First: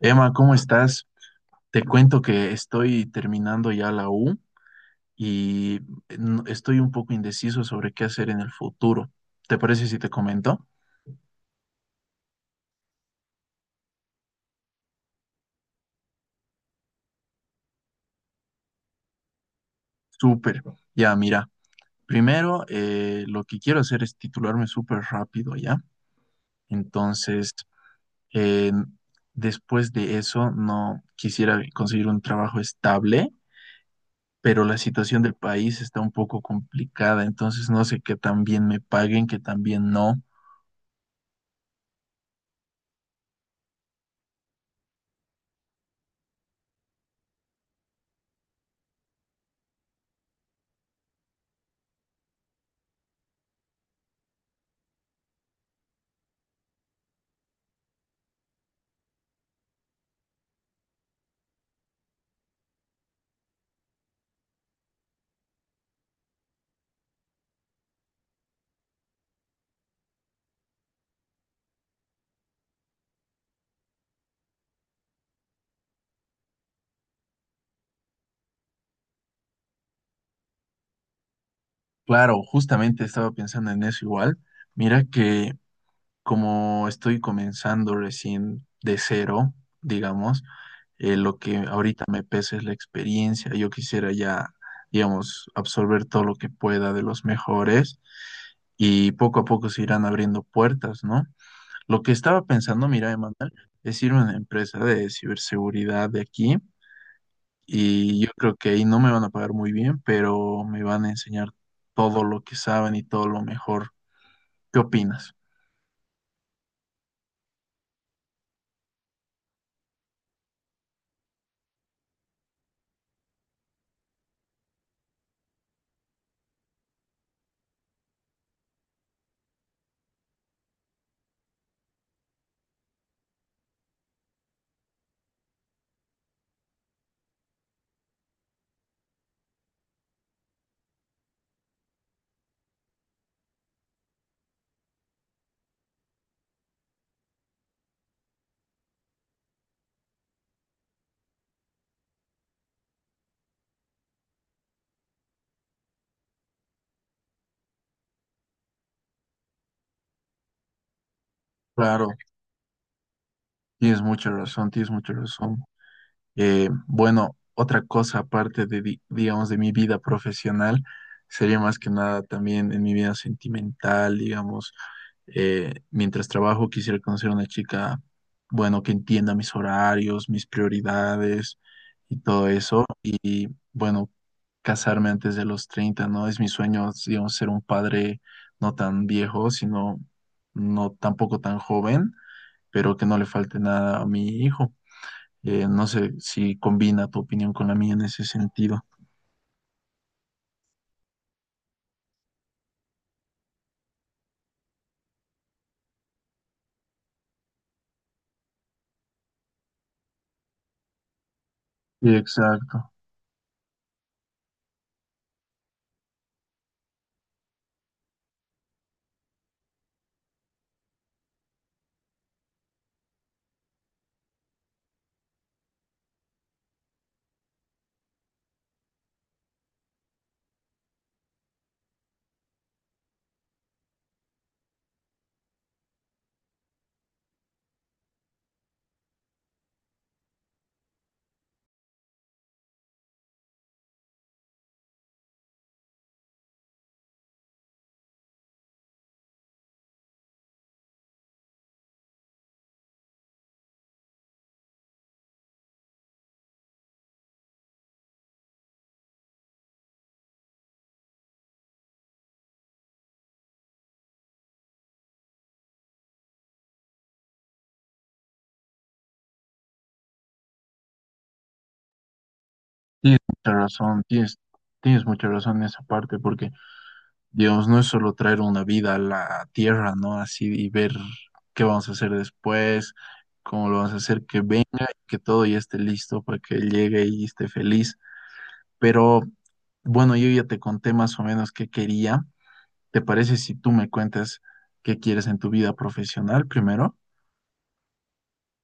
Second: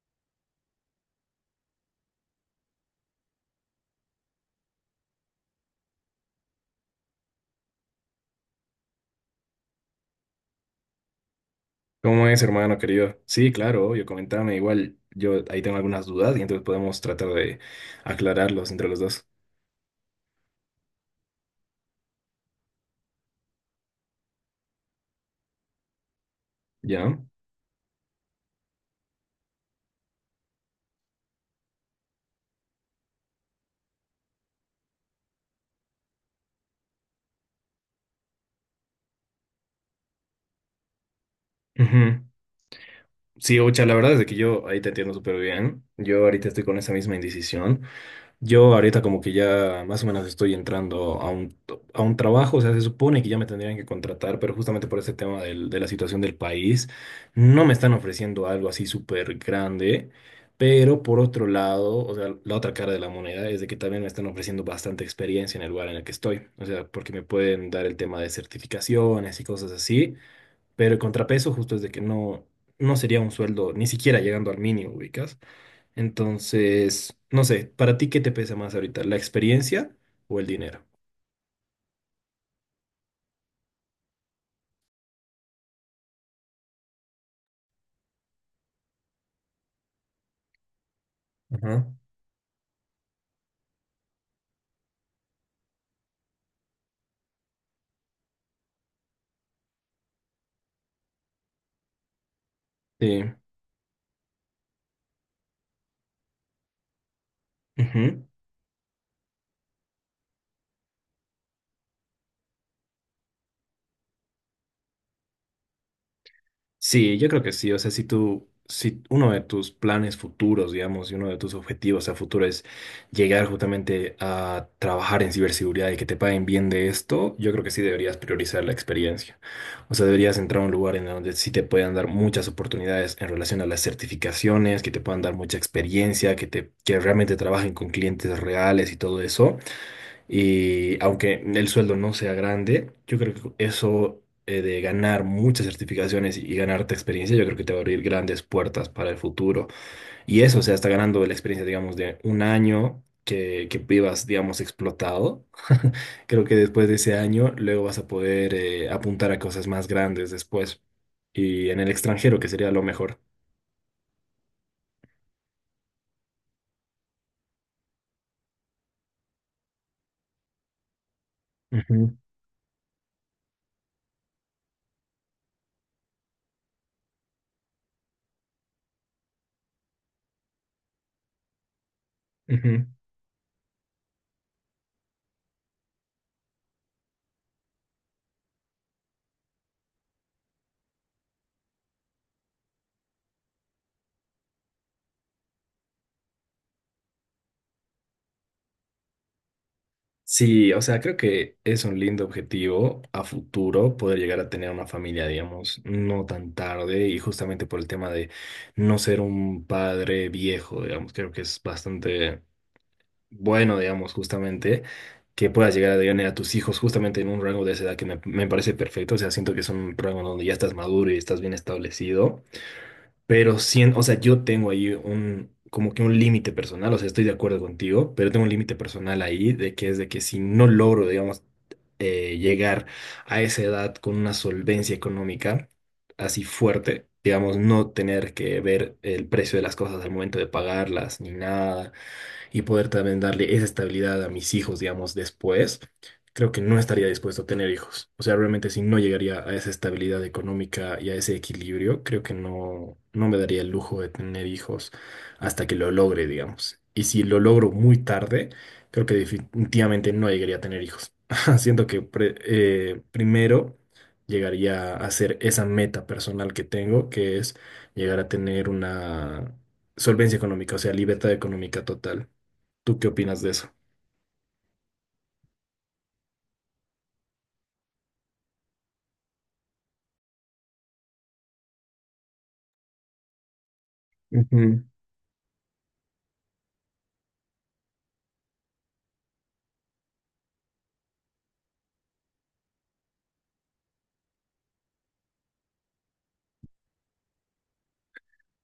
Emma, ¿cómo estás? Te cuento que estoy terminando ya la U y estoy un poco indeciso sobre qué hacer en el futuro. ¿Te parece si te comento? ¿Cómo es, hermano querido? Sí, claro, obvio, comentame. Igual yo ahí tengo algunas dudas y entonces podemos tratar de aclararlos entre los dos. Súper. Ya, mira, primero lo que quiero hacer es titularme súper rápido, ¿ya? ¿Ya? Entonces, eh, después de eso, no quisiera conseguir un trabajo estable, pero la situación del país está un poco complicada, entonces no sé qué tan bien me paguen, qué tan bien no. Ujú. Sí, Ocha, la verdad es de que yo ahí te entiendo súper bien. Yo ahorita estoy con esa misma indecisión. Yo ahorita como que ya más o menos estoy entrando a un, a un trabajo, o sea, se supone que ya me tendrían que contratar, pero justamente por ese tema de la situación del país, no me están ofreciendo algo así súper grande, pero por otro lado, o sea, la otra cara de la moneda es de que también me están ofreciendo bastante experiencia en el lugar en el que estoy, o sea, porque me pueden dar el tema de certificaciones y cosas así, pero el contrapeso justo es de que no, no sería un sueldo ni siquiera llegando al mínimo, ubicas. Entonces, no sé, ¿para ti qué te pesa más ahorita? ¿La experiencia o el dinero? Claro, justamente estaba pensando en eso igual. Mira que como estoy comenzando recién de cero, digamos, lo que Ajá. ahorita me pesa es la experiencia. Yo quisiera ya, digamos, absorber todo lo que pueda de los mejores y poco a poco se irán abriendo puertas, ¿no? Lo que estaba pensando, mira, Sí. Emanuel, es ir a una empresa de ciberseguridad de aquí y Ujú. yo creo que ahí no me van a pagar muy bien, pero me van a enseñar todo lo que saben y todo lo mejor. ¿Qué opinas? Sí, yo creo que sí. O sea, si tú, si uno de tus planes futuros, digamos, y uno de tus objetivos a futuro es llegar justamente a trabajar en ciberseguridad y que te paguen bien de esto, yo creo que sí deberías priorizar la experiencia. O sea, deberías entrar a un lugar en donde sí te puedan dar muchas oportunidades en relación a las certificaciones, que te puedan dar mucha experiencia, que realmente trabajen con clientes reales y todo eso. Y aunque el sueldo no sea grande, yo creo que eso de ganar muchas certificaciones y ganarte experiencia, yo creo que te va a abrir grandes puertas para el futuro. Y eso, o sea, está ganando la experiencia, digamos, de un año que vivas, digamos, explotado. Creo que después de ese año, luego vas a poder apuntar a cosas más grandes después. Y en el Claro, extranjero, que sería lo mejor. tienes mucha razón, tienes mucha razón. Bueno, otra cosa aparte de, digamos, de mi vida profesional, sería más que Ujú, nada también en mi vida sentimental, digamos, mientras trabajo quisiera conocer a una chica, bueno, que entienda mis horarios, mis prioridades y todo eso. ujú. Bueno, casarme antes de los 30, ¿no? Es mi sueño, digamos, ser un padre no tan viejo, sino no tampoco tan joven, pero que no le falte nada a mi hijo. No sé si combina tu opinión con la mía en ese sentido. Sí, o sea, creo que es un lindo objetivo a futuro poder llegar a tener una familia, digamos, no tan tarde y justamente por el tema de no ser un padre viejo, digamos, creo que es Sí, bastante exacto. bueno, digamos, justamente que puedas llegar a tener a tus hijos justamente en un rango de esa edad que me parece perfecto, o sea, siento que es un rango donde ya estás maduro y estás bien establecido, pero siento, o sea, yo tengo ahí un, como que un límite personal, o sea, estoy de acuerdo contigo, pero tengo un límite personal ahí de que es de que si no logro, digamos, llegar a esa edad con una solvencia económica así fuerte, digamos, no tener que ver el precio de las cosas al momento de pagarlas ni nada y poder también darle esa estabilidad a mis hijos, digamos, después, creo que no estaría dispuesto a tener hijos. O sea, realmente si no llegaría a esa estabilidad económica y a ese equilibrio, creo que no, no me daría el lujo de tener hijos hasta que lo logre, digamos. Y si lo logro muy tarde, creo que definitivamente no llegaría a tener hijos. Siento que primero llegaría a hacer esa meta personal que tengo, que es llegar a tener una solvencia económica, o sea, libertad económica total. ¿Tú qué Tienes opinas de mucha eso? razón, tienes, tienes mucha razón en esa parte, porque Dios, no es solo traer una vida a la tierra, ¿no? Así y ver qué vamos a hacer después, cómo lo vamos a hacer, que venga, Ujú. que todo ya esté listo para que él llegue y esté feliz. Pero bueno, yo ya te conté más o menos qué quería. ¿Te parece si tú me cuentas qué quieres en tu vida profesional primero?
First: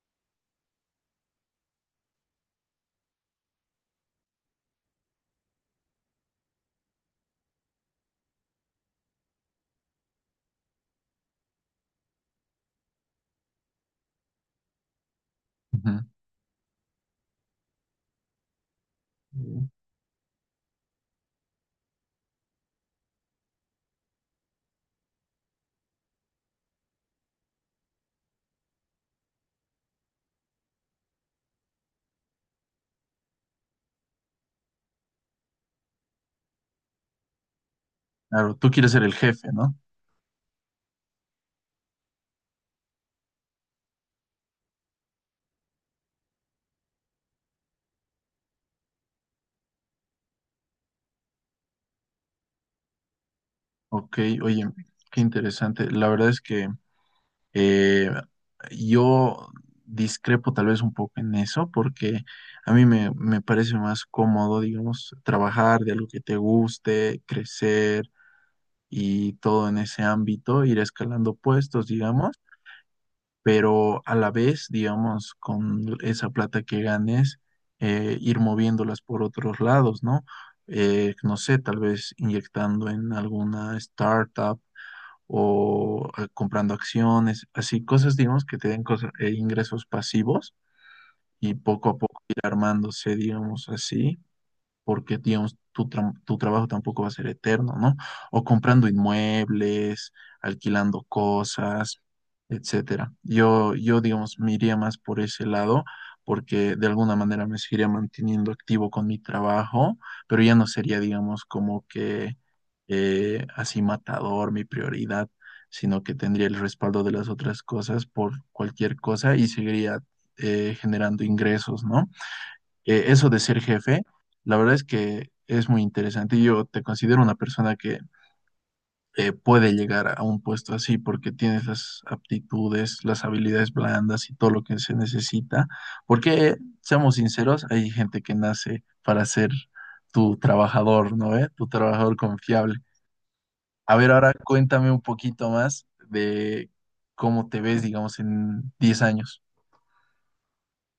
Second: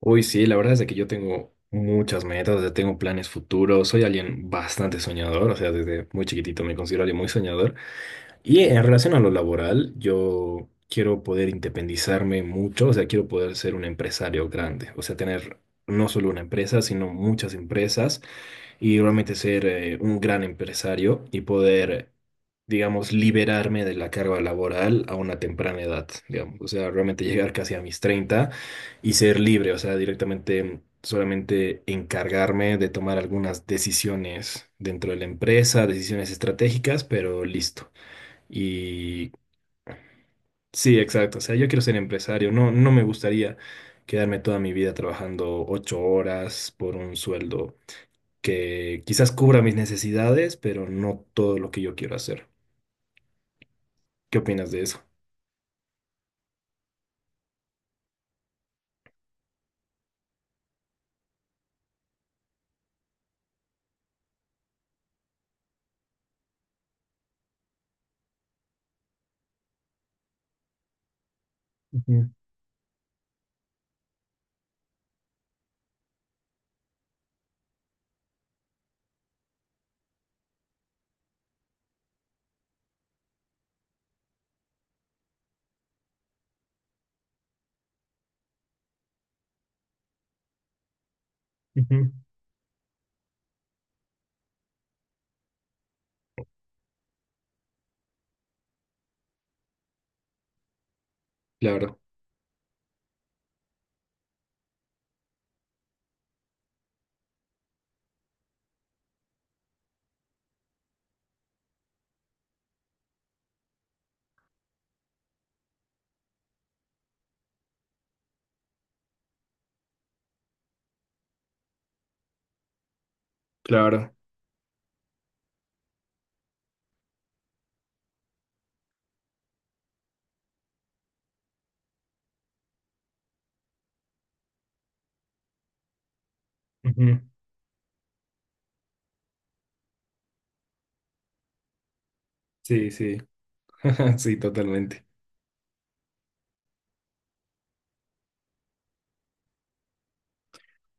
Uy, sí, la verdad es de que yo tengo muchas metas, o sea, tengo planes futuros, soy alguien bastante soñador, o sea, desde muy chiquitito me considero alguien muy soñador. Y en relación a lo laboral, yo quiero poder independizarme mucho, o sea, quiero poder ser un empresario grande, o sea, tener no solo una empresa, sino muchas empresas y realmente ser Ujú. Un gran empresario y poder, digamos, liberarme de la carga laboral a una temprana edad, digamos, o sea, realmente llegar casi a mis 30 y ser libre, o sea, directamente solamente encargarme de tomar algunas decisiones dentro de la empresa, decisiones estratégicas, pero listo. Claro, tú quieres ser el Y jefe, ¿no? sí, exacto, o sea, yo quiero ser empresario, no, no me gustaría quedarme toda mi vida trabajando 8 horas por un sueldo que quizás cubra mis necesidades, pero no todo lo que yo quiero hacer. Ok, ¿Qué oye, opinas de eso? qué interesante. La verdad es que Eh, yo discrepo tal vez un poco en eso porque a mí me parece más cómodo, digamos, trabajar de algo que te guste, crecer y todo en ese ámbito, ir escalando puestos, Ujú, digamos, pero a la vez, digamos, con esa plata que ganes, ir moviéndolas por otros lados, ¿no? No sé, tal vez inyectando en alguna startup o comprando acciones, así cosas, digamos, que te den ingresos pasivos y poco a ujú. poco ir armándose, digamos, así porque, digamos, tu trabajo tampoco va a ser eterno, ¿no? O comprando inmuebles, alquilando Claro, cosas, etcétera. Yo, digamos, me iría más por ese lado, porque de alguna manera me seguiría manteniendo activo con mi trabajo, pero ya no sería, digamos, como que así matador mi prioridad, sino que tendría el respaldo de las otras cosas por cualquier cosa y seguiría generando ingresos, ¿no? Eh, eso de ser jefe, claro. la verdad es que es muy interesante. Yo te considero una persona que puede llegar a un puesto así porque tienes las aptitudes, las habilidades blandas y todo lo que se necesita. Porque, seamos Ujú. sinceros, hay gente que nace para ser tu trabajador, ¿no? ¿Eh? Tu trabajador confiable. Sí, sí, A ver, ahora sí, cuéntame un totalmente. poquito más de cómo te ves, digamos, en 10 años.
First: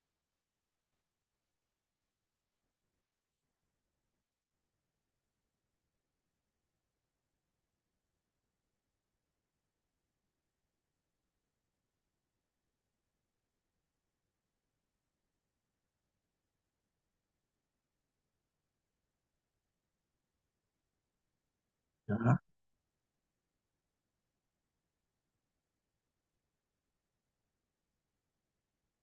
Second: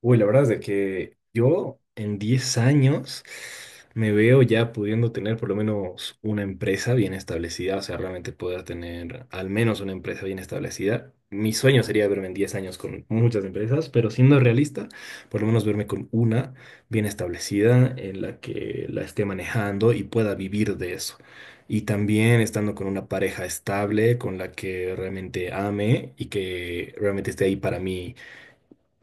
Uy, la verdad es de que yo en 10 años me veo ya pudiendo tener por lo menos una empresa bien establecida, o sea, realmente poder tener al menos una empresa bien establecida. Mi sueño sería verme en 10 años con muchas empresas, pero siendo realista, por lo menos verme con una bien establecida en la que la esté manejando y pueda vivir de eso. Y ¿Verdad? también estando con una pareja estable, con la que realmente ame y que realmente esté ahí para mí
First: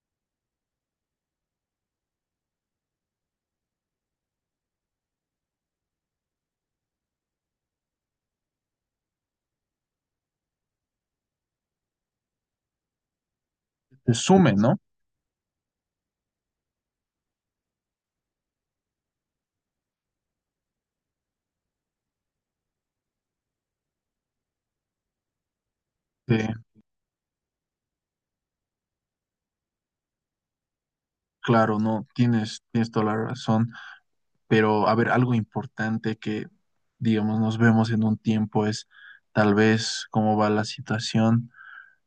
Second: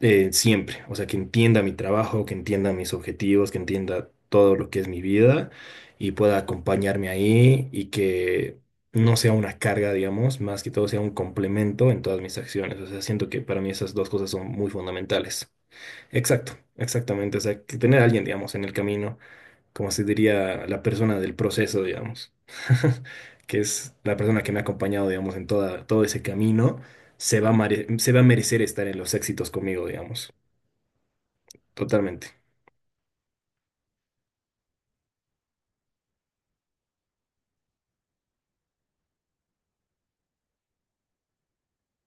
siempre, o sea, que entienda mi trabajo, que entienda mis objetivos, que entienda todo lo que es mi vida y pueda acompañarme ahí y que no sea una carga, digamos, más que todo sea un complemento en todas mis acciones. O sea, siento que para mí esas dos Te cosas son sume, muy ¿no? fundamentales. Exacto, exactamente, o sea, que tener a alguien, digamos, en el camino, como se diría, la persona del proceso, digamos, que es la persona que me ha acompañado, digamos, todo ese Eh, camino. Se va a merecer estar en los éxitos conmigo, digamos. claro, no, Totalmente. tienes, tienes toda la razón. Pero, a ver, algo importante que, digamos, nos vemos en un tiempo es tal vez cómo va la situación.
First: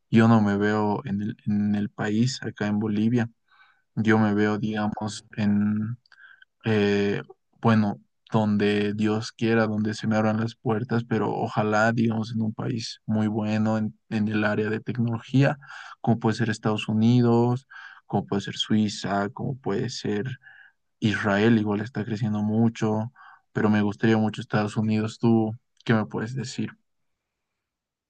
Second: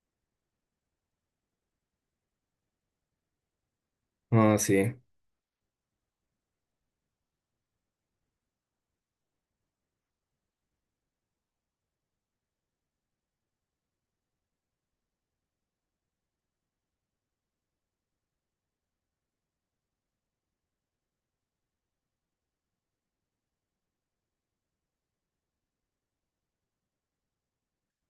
Yo no me veo en en el país, acá en Bolivia. Yo me veo, Ah, sí. digamos, en, eh, bueno, donde Dios quiera, donde se me abran las puertas, pero ojalá, digamos, en un país muy bueno en el área de tecnología, como puede ser Estados Unidos, como puede ser Suiza, como puede ser Israel igual está creciendo mucho, pero me gustaría mucho Estados Unidos. ¿Tú qué me puedes decir?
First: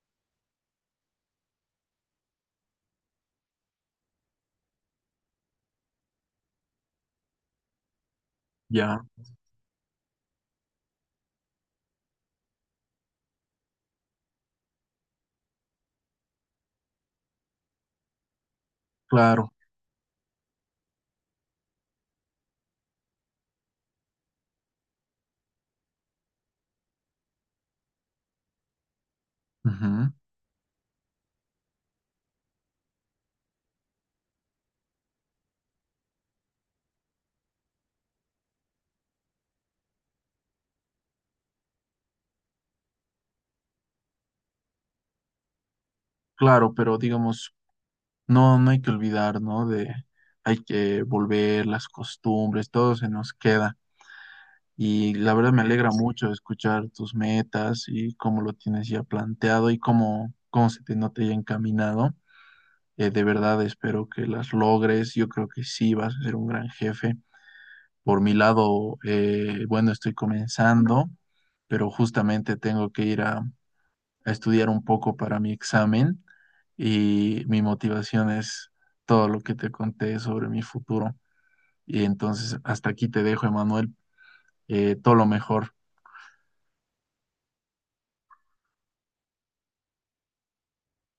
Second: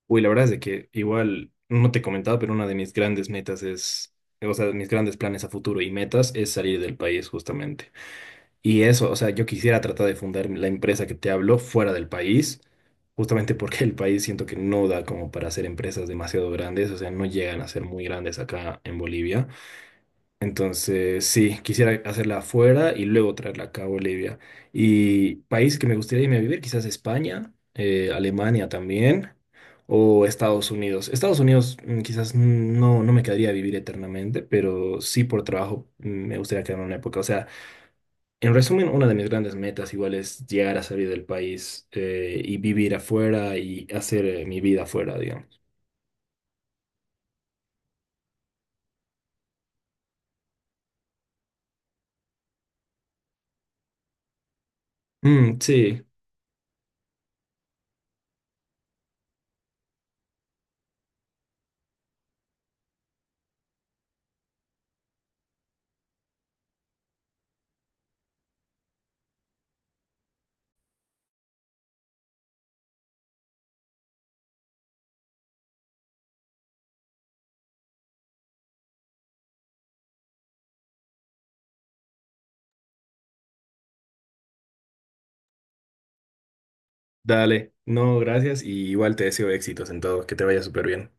Uy, la verdad es de que igual, no te he comentado, pero una de mis grandes metas es, o sea, de mis grandes planes a futuro y metas es salir del país justamente. Y Ya, eso, o sea, yo quisiera tratar de fundar la empresa que te hablo fuera del país, justamente porque el país siento que no da como para hacer empresas demasiado grandes, o sea, no llegan a ser muy grandes acá en Bolivia. claro, Entonces, sí, quisiera hacerla afuera y luego traerla acá a Bolivia. Y país que me gustaría irme a vivir, quizás España, Alemania también, ujú, o Estados Unidos. Estados Unidos quizás no, no me quedaría a vivir eternamente, pero sí por trabajo me gustaría quedarme una época. O sea, en resumen, una de mis grandes metas igual es llegar a salir del país y vivir afuera y hacer mi vida afuera, digamos. claro, pero digamos, no, no hay que olvidar, ¿no? De, hay que volver las costumbres, todo se nos queda. Y la verdad Mm, me alegra sí, mucho escuchar tus metas y cómo lo tienes ya planteado y cómo, cómo se te nota ya encaminado. De verdad espero que las logres. Yo creo que sí vas a ser un gran jefe. Por mi lado, bueno, estoy comenzando, pero justamente tengo que ir a estudiar un poco para mi examen y mi motivación es todo lo que te conté sobre mi futuro. Y entonces, hasta aquí te dejo, Emanuel. Todo lo mejor. dale. No, gracias y igual te deseo éxitos en todo, que te vaya súper bien.